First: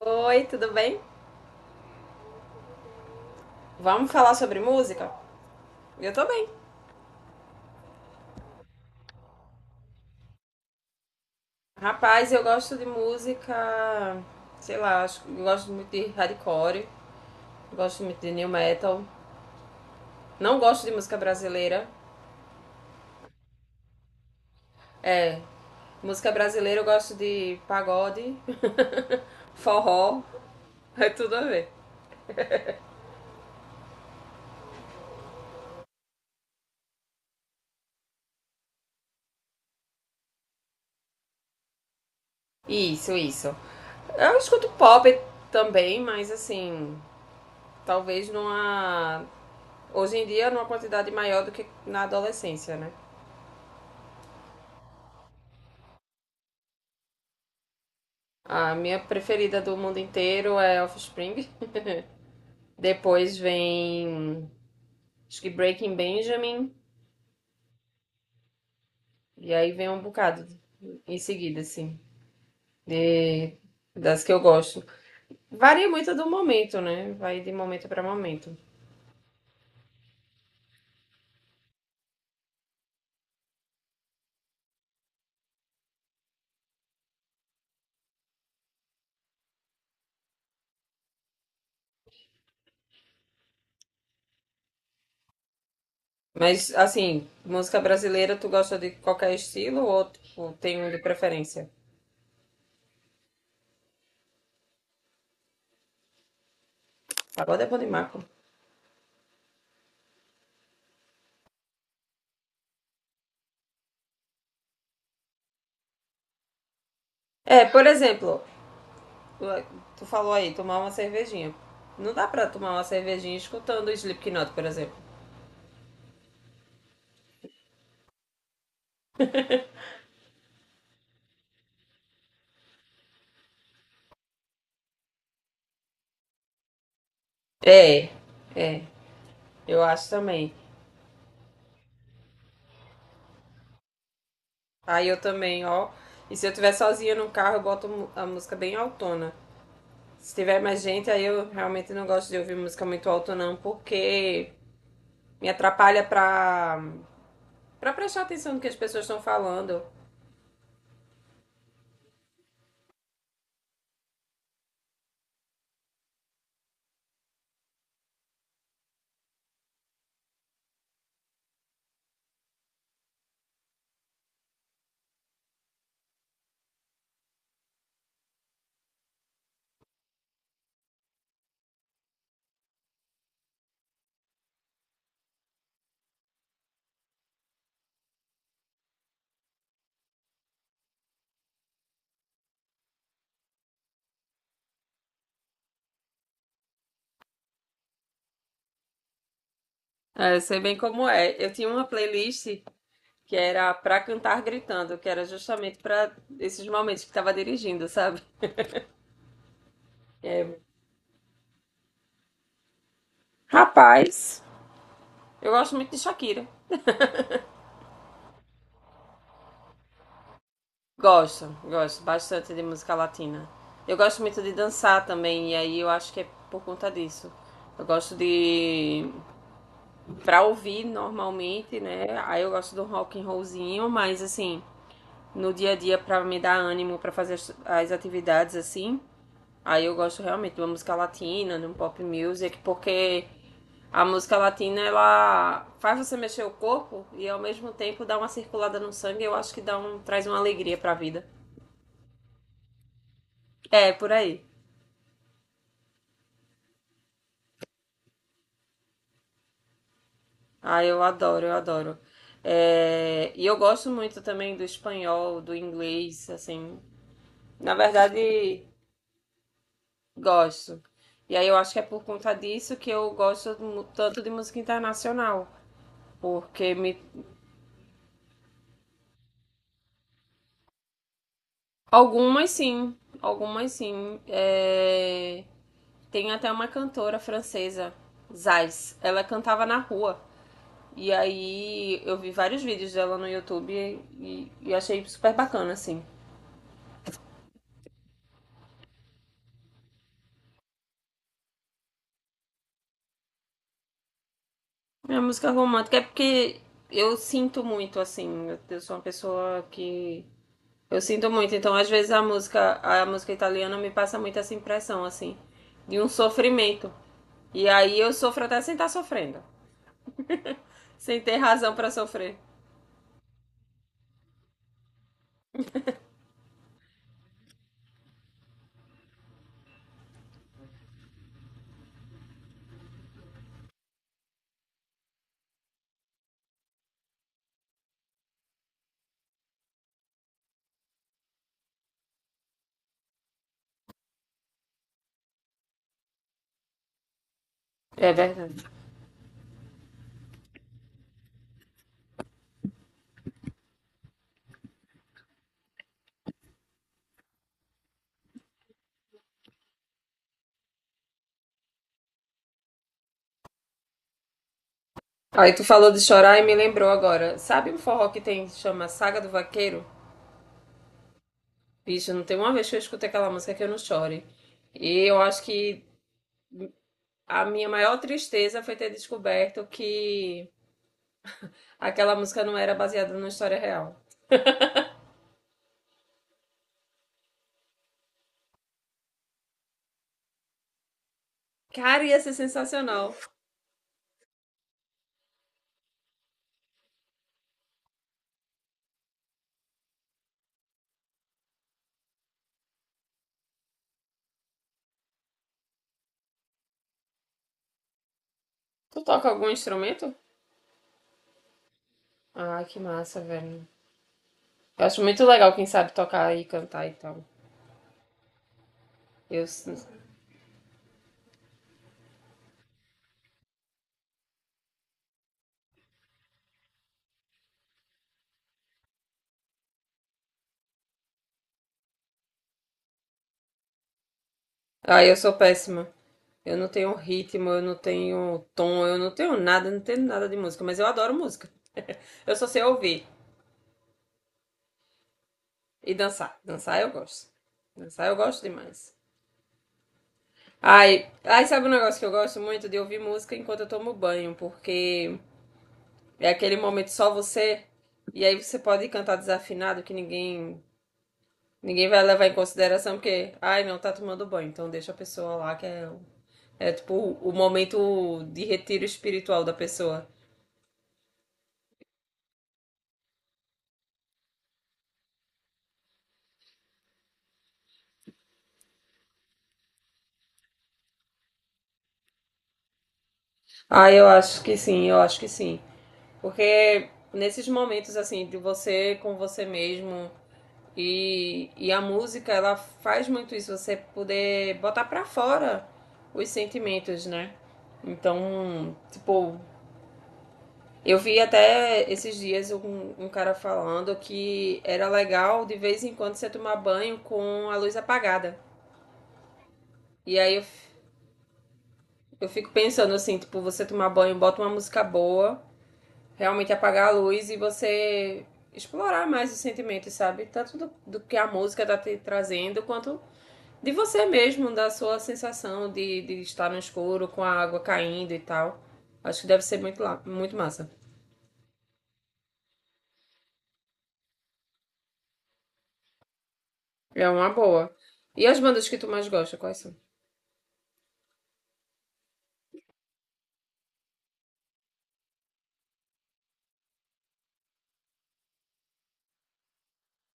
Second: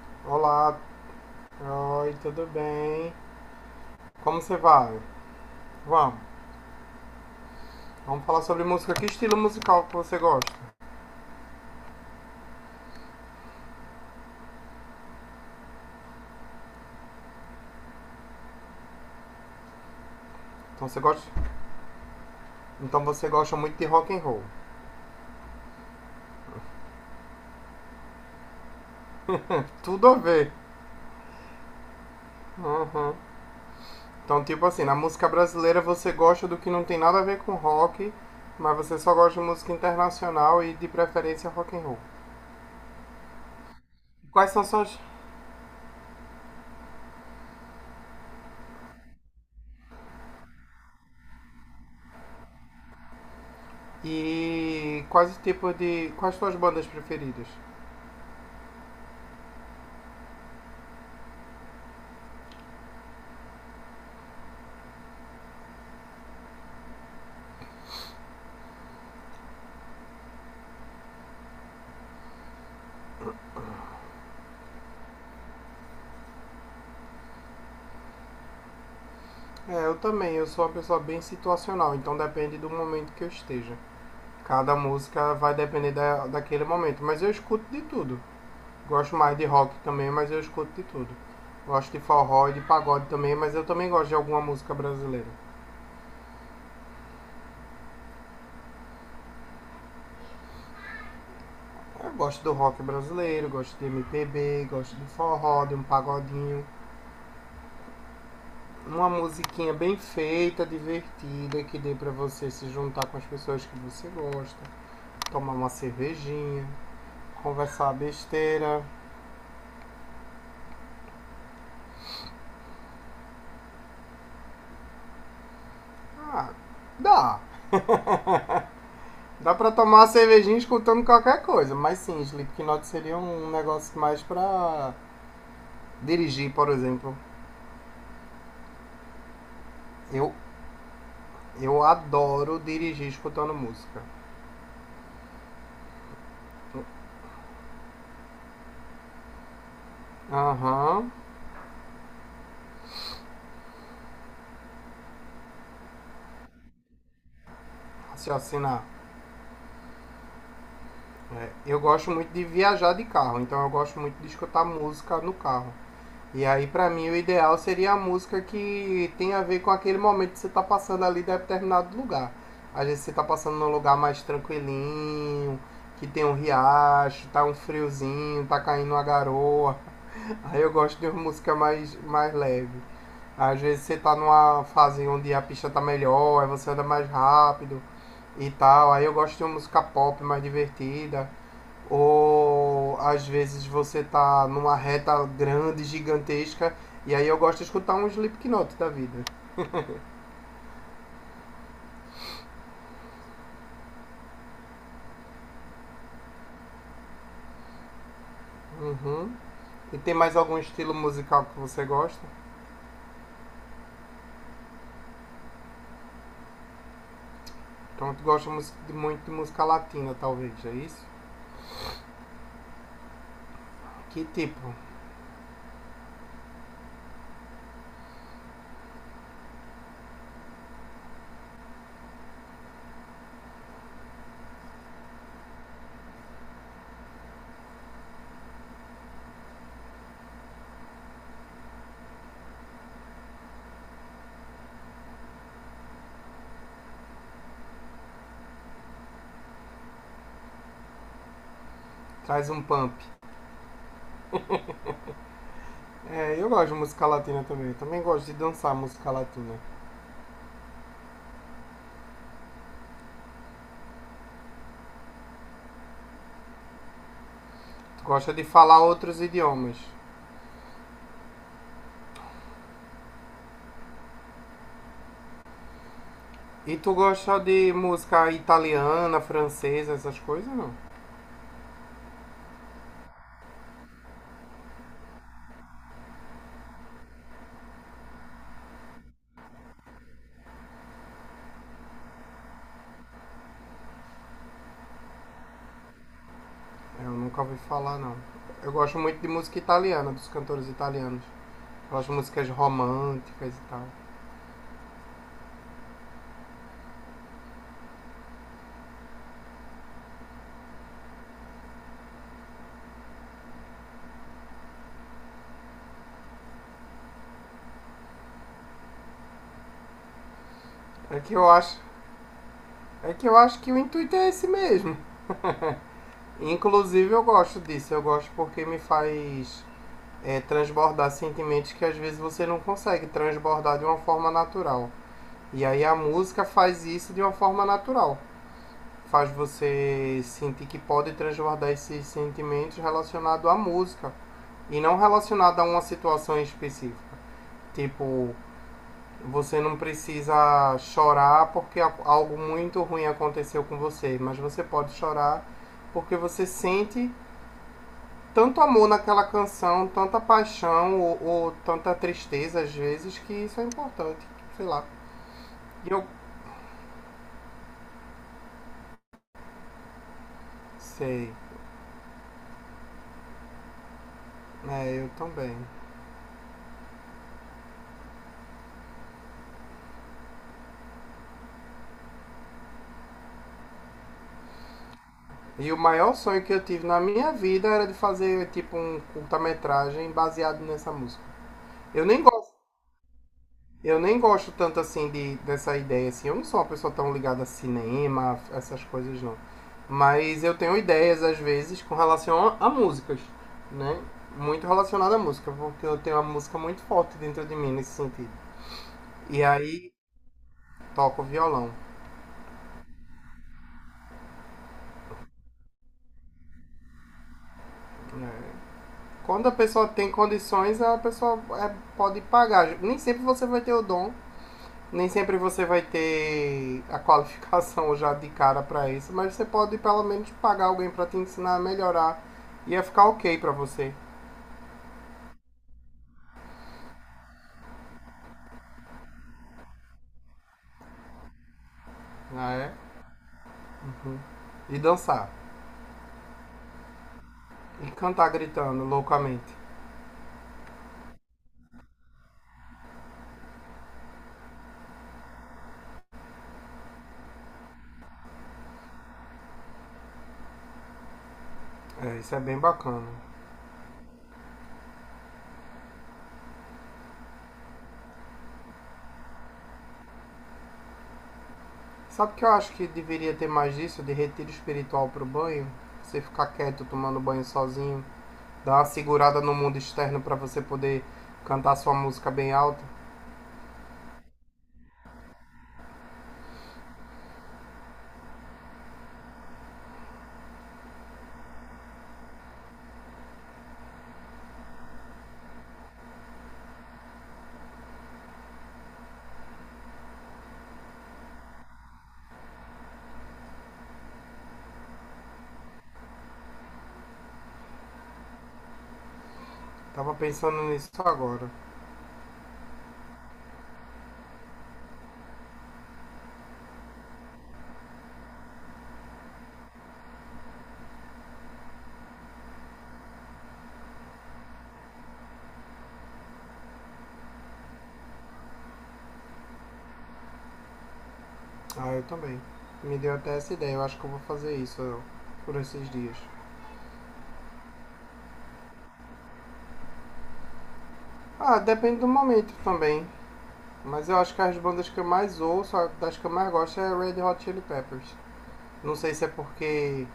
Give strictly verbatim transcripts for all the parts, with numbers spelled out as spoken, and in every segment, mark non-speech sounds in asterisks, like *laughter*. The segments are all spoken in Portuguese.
Oi, tudo Olá, bem? oi, tudo bem? Vamos falar Como você sobre vai? música? Eu Vamos, tô bem. vamos falar sobre música. Que estilo musical que você gosta? Rapaz, eu gosto de música, sei lá, acho que eu gosto muito de hardcore, gosto muito de new metal. Não gosto Então de você música gosta, brasileira. então você gosta muito de rock and roll. É, música brasileira eu gosto de pagode, *laughs* Tudo a forró, ver. é tudo a ver. Uhum. Então tipo assim, na música brasileira você gosta do que não tem nada a ver com rock, mas você só gosta de música internacional e de preferência rock and roll. Isso, isso. Eu Quais são escuto suas pop também, mas assim, talvez numa hoje em dia numa quantidade maior do que na adolescência, né? e quais tipos de quais suas bandas preferidas? A minha preferida do mundo inteiro é Offspring. Depois vem, acho que Breaking Benjamin. E aí vem um bocado em seguida, assim, de, das que eu gosto. Varia muito do momento, né? Vai de momento para momento. É, eu também, eu sou uma pessoa bem situacional, então depende do momento que eu esteja. Cada música vai depender da, daquele momento. Mas eu escuto de tudo. Gosto mais de rock também, mas eu escuto de tudo. Gosto de forró e de pagode também, mas eu também gosto de alguma música brasileira. Mas, assim, música brasileira, tu gosta de qualquer estilo ou tipo, tem um de preferência? Eu gosto do rock brasileiro, gosto de M P B, gosto de forró, de um pagodinho. Agora é bom de marco. Uma musiquinha bem feita, divertida, que dê pra você se juntar com as pessoas que você gosta, tomar uma cervejinha, É, por conversar exemplo, besteira. tu falou aí, tomar uma cervejinha. Não dá pra tomar uma cervejinha escutando Slipknot, por exemplo. Ah, dá. Dá pra tomar uma cervejinha escutando qualquer coisa, mas sim, Slipknot seria um negócio mais pra dirigir, por exemplo. É, é, eu acho Eu, também. eu adoro dirigir escutando música. Aí eu também, ó. E se eu estiver sozinha no carro, eu boto mu- a música bem autona. Se tiver mais Aham, gente, uhum. aí eu realmente não gosto de ouvir música muito alta, não, porque me atrapalha pra, pra prestar atenção no que as Raciocinar. pessoas estão falando. É, eu gosto muito de viajar de carro, então eu gosto muito de escutar música no carro. E aí, pra mim, o ideal seria a música que tem a ver com aquele momento que você tá passando ali de determinado lugar. Às vezes você tá passando num lugar mais tranquilinho, que tem um riacho, tá um friozinho, tá caindo uma garoa. *laughs* Aí eu gosto de uma música mais, mais leve. Às vezes você tá numa fase onde a pista tá melhor, aí você anda mais rápido e tal. Aí eu gosto de uma música pop mais divertida. Ou às vezes você tá numa reta grande, gigantesca, e aí eu gosto de escutar um Slipknot da vida. É, eu sei bem como é. Eu tinha uma playlist que era pra cantar gritando, que era justamente pra esses momentos que tava dirigindo, sabe? Uhum. E tem mais algum É, estilo musical que você gosta? rapaz, eu gosto muito de Shakira. Então tu gosta mus- de muito de música latina, talvez, é isso? Gosto, gosto bastante de música latina. Eu gosto Que muito de tipo? dançar também, e aí eu acho que é por conta disso. Eu gosto de pra ouvir normalmente, né? Aí eu gosto do rock and rollzinho, mas assim, no dia a dia pra me dar ânimo pra fazer as, as atividades assim, aí eu gosto realmente de uma música latina, de um pop music, porque a música latina ela faz você mexer o corpo e ao mesmo tempo dá uma circulada no sangue, eu acho que dá um traz uma alegria pra vida. Traz um pump. É, por aí. É, eu gosto de música latina também. Também gosto de dançar música latina. Ah, eu adoro, eu adoro. É, e eu gosto muito também do espanhol, do inglês, assim. Na Tu gosta de verdade, falar outros idiomas. gosto. E aí eu acho que é por conta disso que eu gosto mu- tanto de música internacional. Porque E tu me... gosta de música italiana, francesa, essas coisas, não? algumas sim, algumas sim. É, tem até uma cantora francesa, Zais. Ela cantava na rua. E aí eu vi vários vídeos dela no YouTube e, e achei super bacana, assim. Eu nunca ouvi falar, não. Eu gosto muito de música italiana, dos cantores italianos. Eu gosto de músicas românticas e tal. Minha música romântica é porque eu sinto muito, assim. Eu- Eu sou uma pessoa que. Eu sinto muito. Então, às vezes, a música, a música italiana me passa muito essa impressão, assim, de um sofrimento. E aí eu sofro até sem estar sofrendo. Sem É que ter eu razão acho, pra sofrer. é que eu acho que o intuito é esse mesmo. Inclusive eu gosto disso, eu gosto porque me faz é, transbordar sentimentos que às vezes você não consegue transbordar de uma forma natural. E aí a música faz isso de uma forma natural. Faz você sentir que pode transbordar esses sentimentos relacionados à música e não relacionado a uma situação específica. É Tipo, verdade. você não precisa chorar porque algo muito ruim aconteceu com você, mas você pode chorar porque você sente tanto amor naquela canção, tanta paixão ou, ou tanta tristeza às vezes que isso é importante, sei lá. Aí tu E falou de eu chorar e me lembrou agora. Sabe um forró que tem, chama Saga do Vaqueiro? sei, Bicho, não tem uma vez que eu escutei aquela música que eu não chore. é, E eu eu acho também. que a minha maior tristeza foi ter descoberto que aquela música não era baseada numa história real. E o maior sonho que eu tive na minha vida era de fazer tipo um curta-metragem baseado nessa música. Cara, Eu ia nem ser gosto sensacional. Eu nem gosto tanto assim de, dessa ideia, assim. Eu não sou uma pessoa tão ligada a cinema, essas coisas não. Mas eu tenho ideias, às vezes, com relação a, a músicas, né? Muito relacionada à música, porque eu tenho uma música muito forte dentro de mim nesse sentido. Tu toca E algum aí instrumento? toco violão. Ah, que massa, velho. Eu acho muito legal quem sabe tocar e cantar e tal. Né? Eu... Quando a s- pessoa tem condições, a pessoa é, pode pagar. Nem sempre você vai ter o dom Nem sempre você vai ter a qualificação já de cara para isso, mas você pode pelo menos pagar alguém para te ensinar a melhorar. E ia ficar ok para você, Ah, eu sou péssima. Eu não tenho ritmo, eu não tenho tom, eu não tenho nada, eu não tenho nada de música, mas eu adoro música. Eu só sei né? ouvir E dançar. e dançar. Dançar eu gosto. E Dançar eu cantar gosto gritando demais. loucamente. Ai, ai, sabe um negócio que eu gosto muito de ouvir música enquanto eu tomo banho, porque é aquele momento só você. E aí você pode cantar desafinado que ninguém ninguém vai É, levar em isso é bem consideração bacana. porque, ai, não tá tomando banho, então deixa a pessoa lá que é é tipo o momento de retiro espiritual da pessoa. Sabe que eu acho que deveria ter mais disso de retiro espiritual pro banho? Você ficar quieto tomando banho sozinho, dar uma segurada no mundo externo para você poder cantar sua música bem alta. Ah, eu acho que sim, eu acho que sim. Porque nesses momentos assim de você com você mesmo e, e a música, ela faz muito isso, você poder botar pra fora os sentimentos, né? Então, tipo, eu vi até esses dias um, um cara falando que era legal de vez em quando você tomar banho com a luz apagada. Tava E aí eu, pensando nisso agora. eu fico pensando assim, tipo, você tomar banho, bota uma música boa, realmente apagar a luz e você explorar mais os sentimentos, sabe? Tanto do, do que a música tá te trazendo, quanto de você mesmo, da sua sensação de, de estar no escuro com a água caindo e tal. Acho que deve ser muito, muito massa. Ah, eu também. Me deu até essa ideia. Eu acho que eu vou fazer isso ó, por esses dias. É uma boa. E as bandas que tu mais gosta, quais são? Ah, depende do momento também. Mas eu acho que as bandas que eu mais ouço, a- das que eu mais gosto, é Red Hot Chili Peppers. Não sei se é porque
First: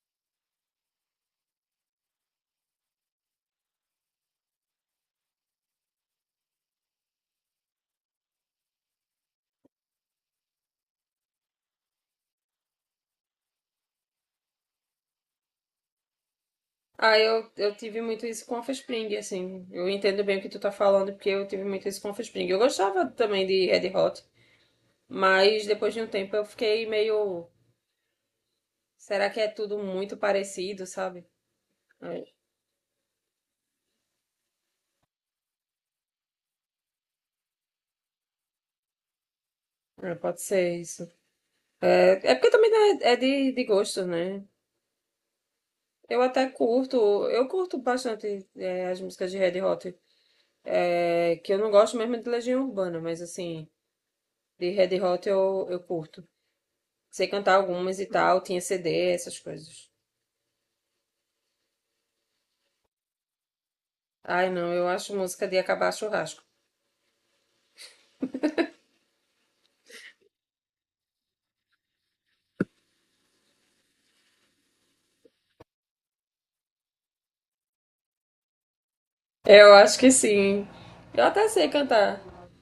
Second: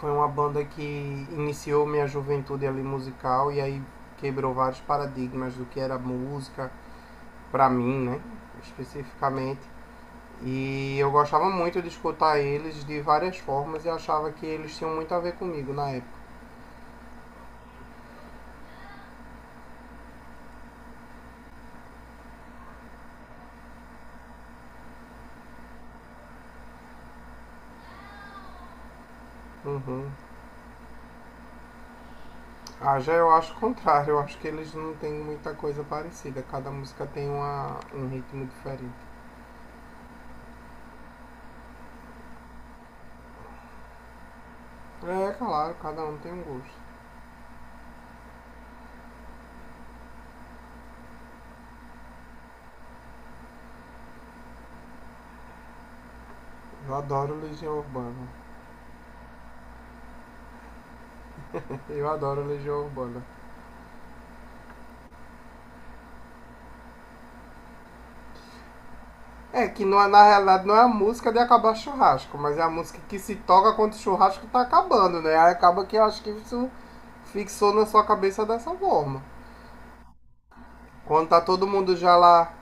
foi uma banda que iniciou minha juventude ali musical e aí quebrou vários paradigmas do que era música, pra mim, né? Especificamente. E eu gostava muito de escutar eles de várias formas e achava que eles tinham muito a ver comigo na época. Ah, eu, eu tive muito isso com a Offspring, assim. Eu entendo bem o que tu tá falando, porque eu tive muito isso com a Offspring. Eu gostava também de Red Hot, mas depois de um tempo eu fiquei meio. Será que é tudo Uhum. muito parecido, sabe? É, Ah, já eu acho o contrário. Eu acho que eles não têm muita coisa parecida. Cada música tem uma, um ritmo diferente. é, pode ser isso. É, é porque também né, é de, de gosto, né? É, claro, cada um Eu tem um até gosto. curto, eu curto bastante é, as músicas de Red Hot. É, que eu não gosto mesmo de Legião Urbana, mas assim, de Red Hot eu, eu curto. Eu Sei adoro cantar Legião algumas e Urbana. tal, tinha C D, essas coisas. *laughs* Eu adoro Legião Urbana. Ai, não, eu acho música de acabar churrasco. É, que não é, na realidade não é a música de acabar churrasco, mas é a música que se toca quando o churrasco tá acabando, né? Aí acaba que eu acho que isso fixou na sua cabeça dessa forma. Eu acho que sim. Eu Quando tá até todo sei mundo já cantar. lá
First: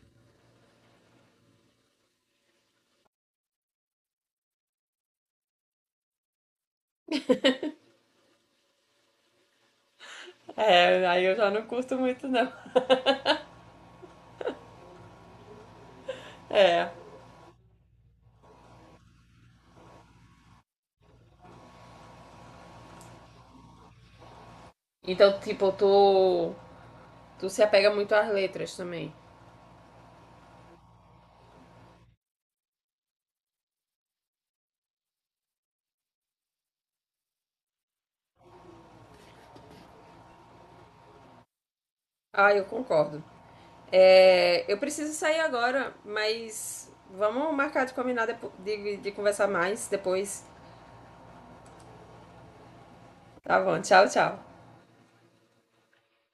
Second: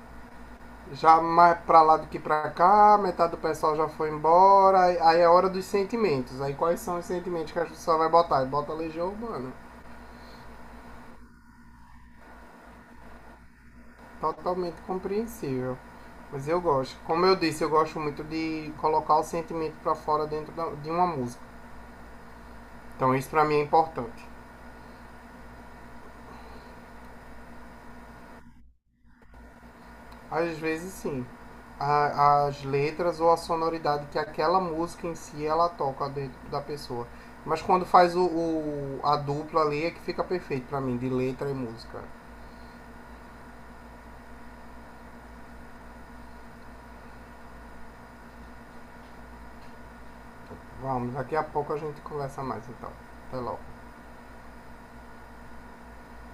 já mais pra lá do que pra cá, metade do pessoal já foi embora, aí- é hora dos sentimentos. Aí quais são os sentimentos que a pessoa vai botar? Bota Legião Urbana. É, aí eu já não curto muito, não. Totalmente compreensível. Mas eu É. gosto. Como eu disse, eu gosto muito de colocar o sentimento pra fora dentro de uma música. Então isso pra mim é importante. Então, tipo, tu, tu se apega muito às letras também. Às vezes sim. A- as letras ou a sonoridade que aquela música em si ela toca dentro da pessoa. Mas quando faz o, o- a dupla ali é que fica perfeito pra mim, de letra e música. Ah, eu concordo. É, eu preciso sair agora, mas vamos marcar de combinar depo- de, de conversar mais depois. Vamos, daqui a pouco a gente conversa mais então. Até Tá logo. bom, tchau, tchau.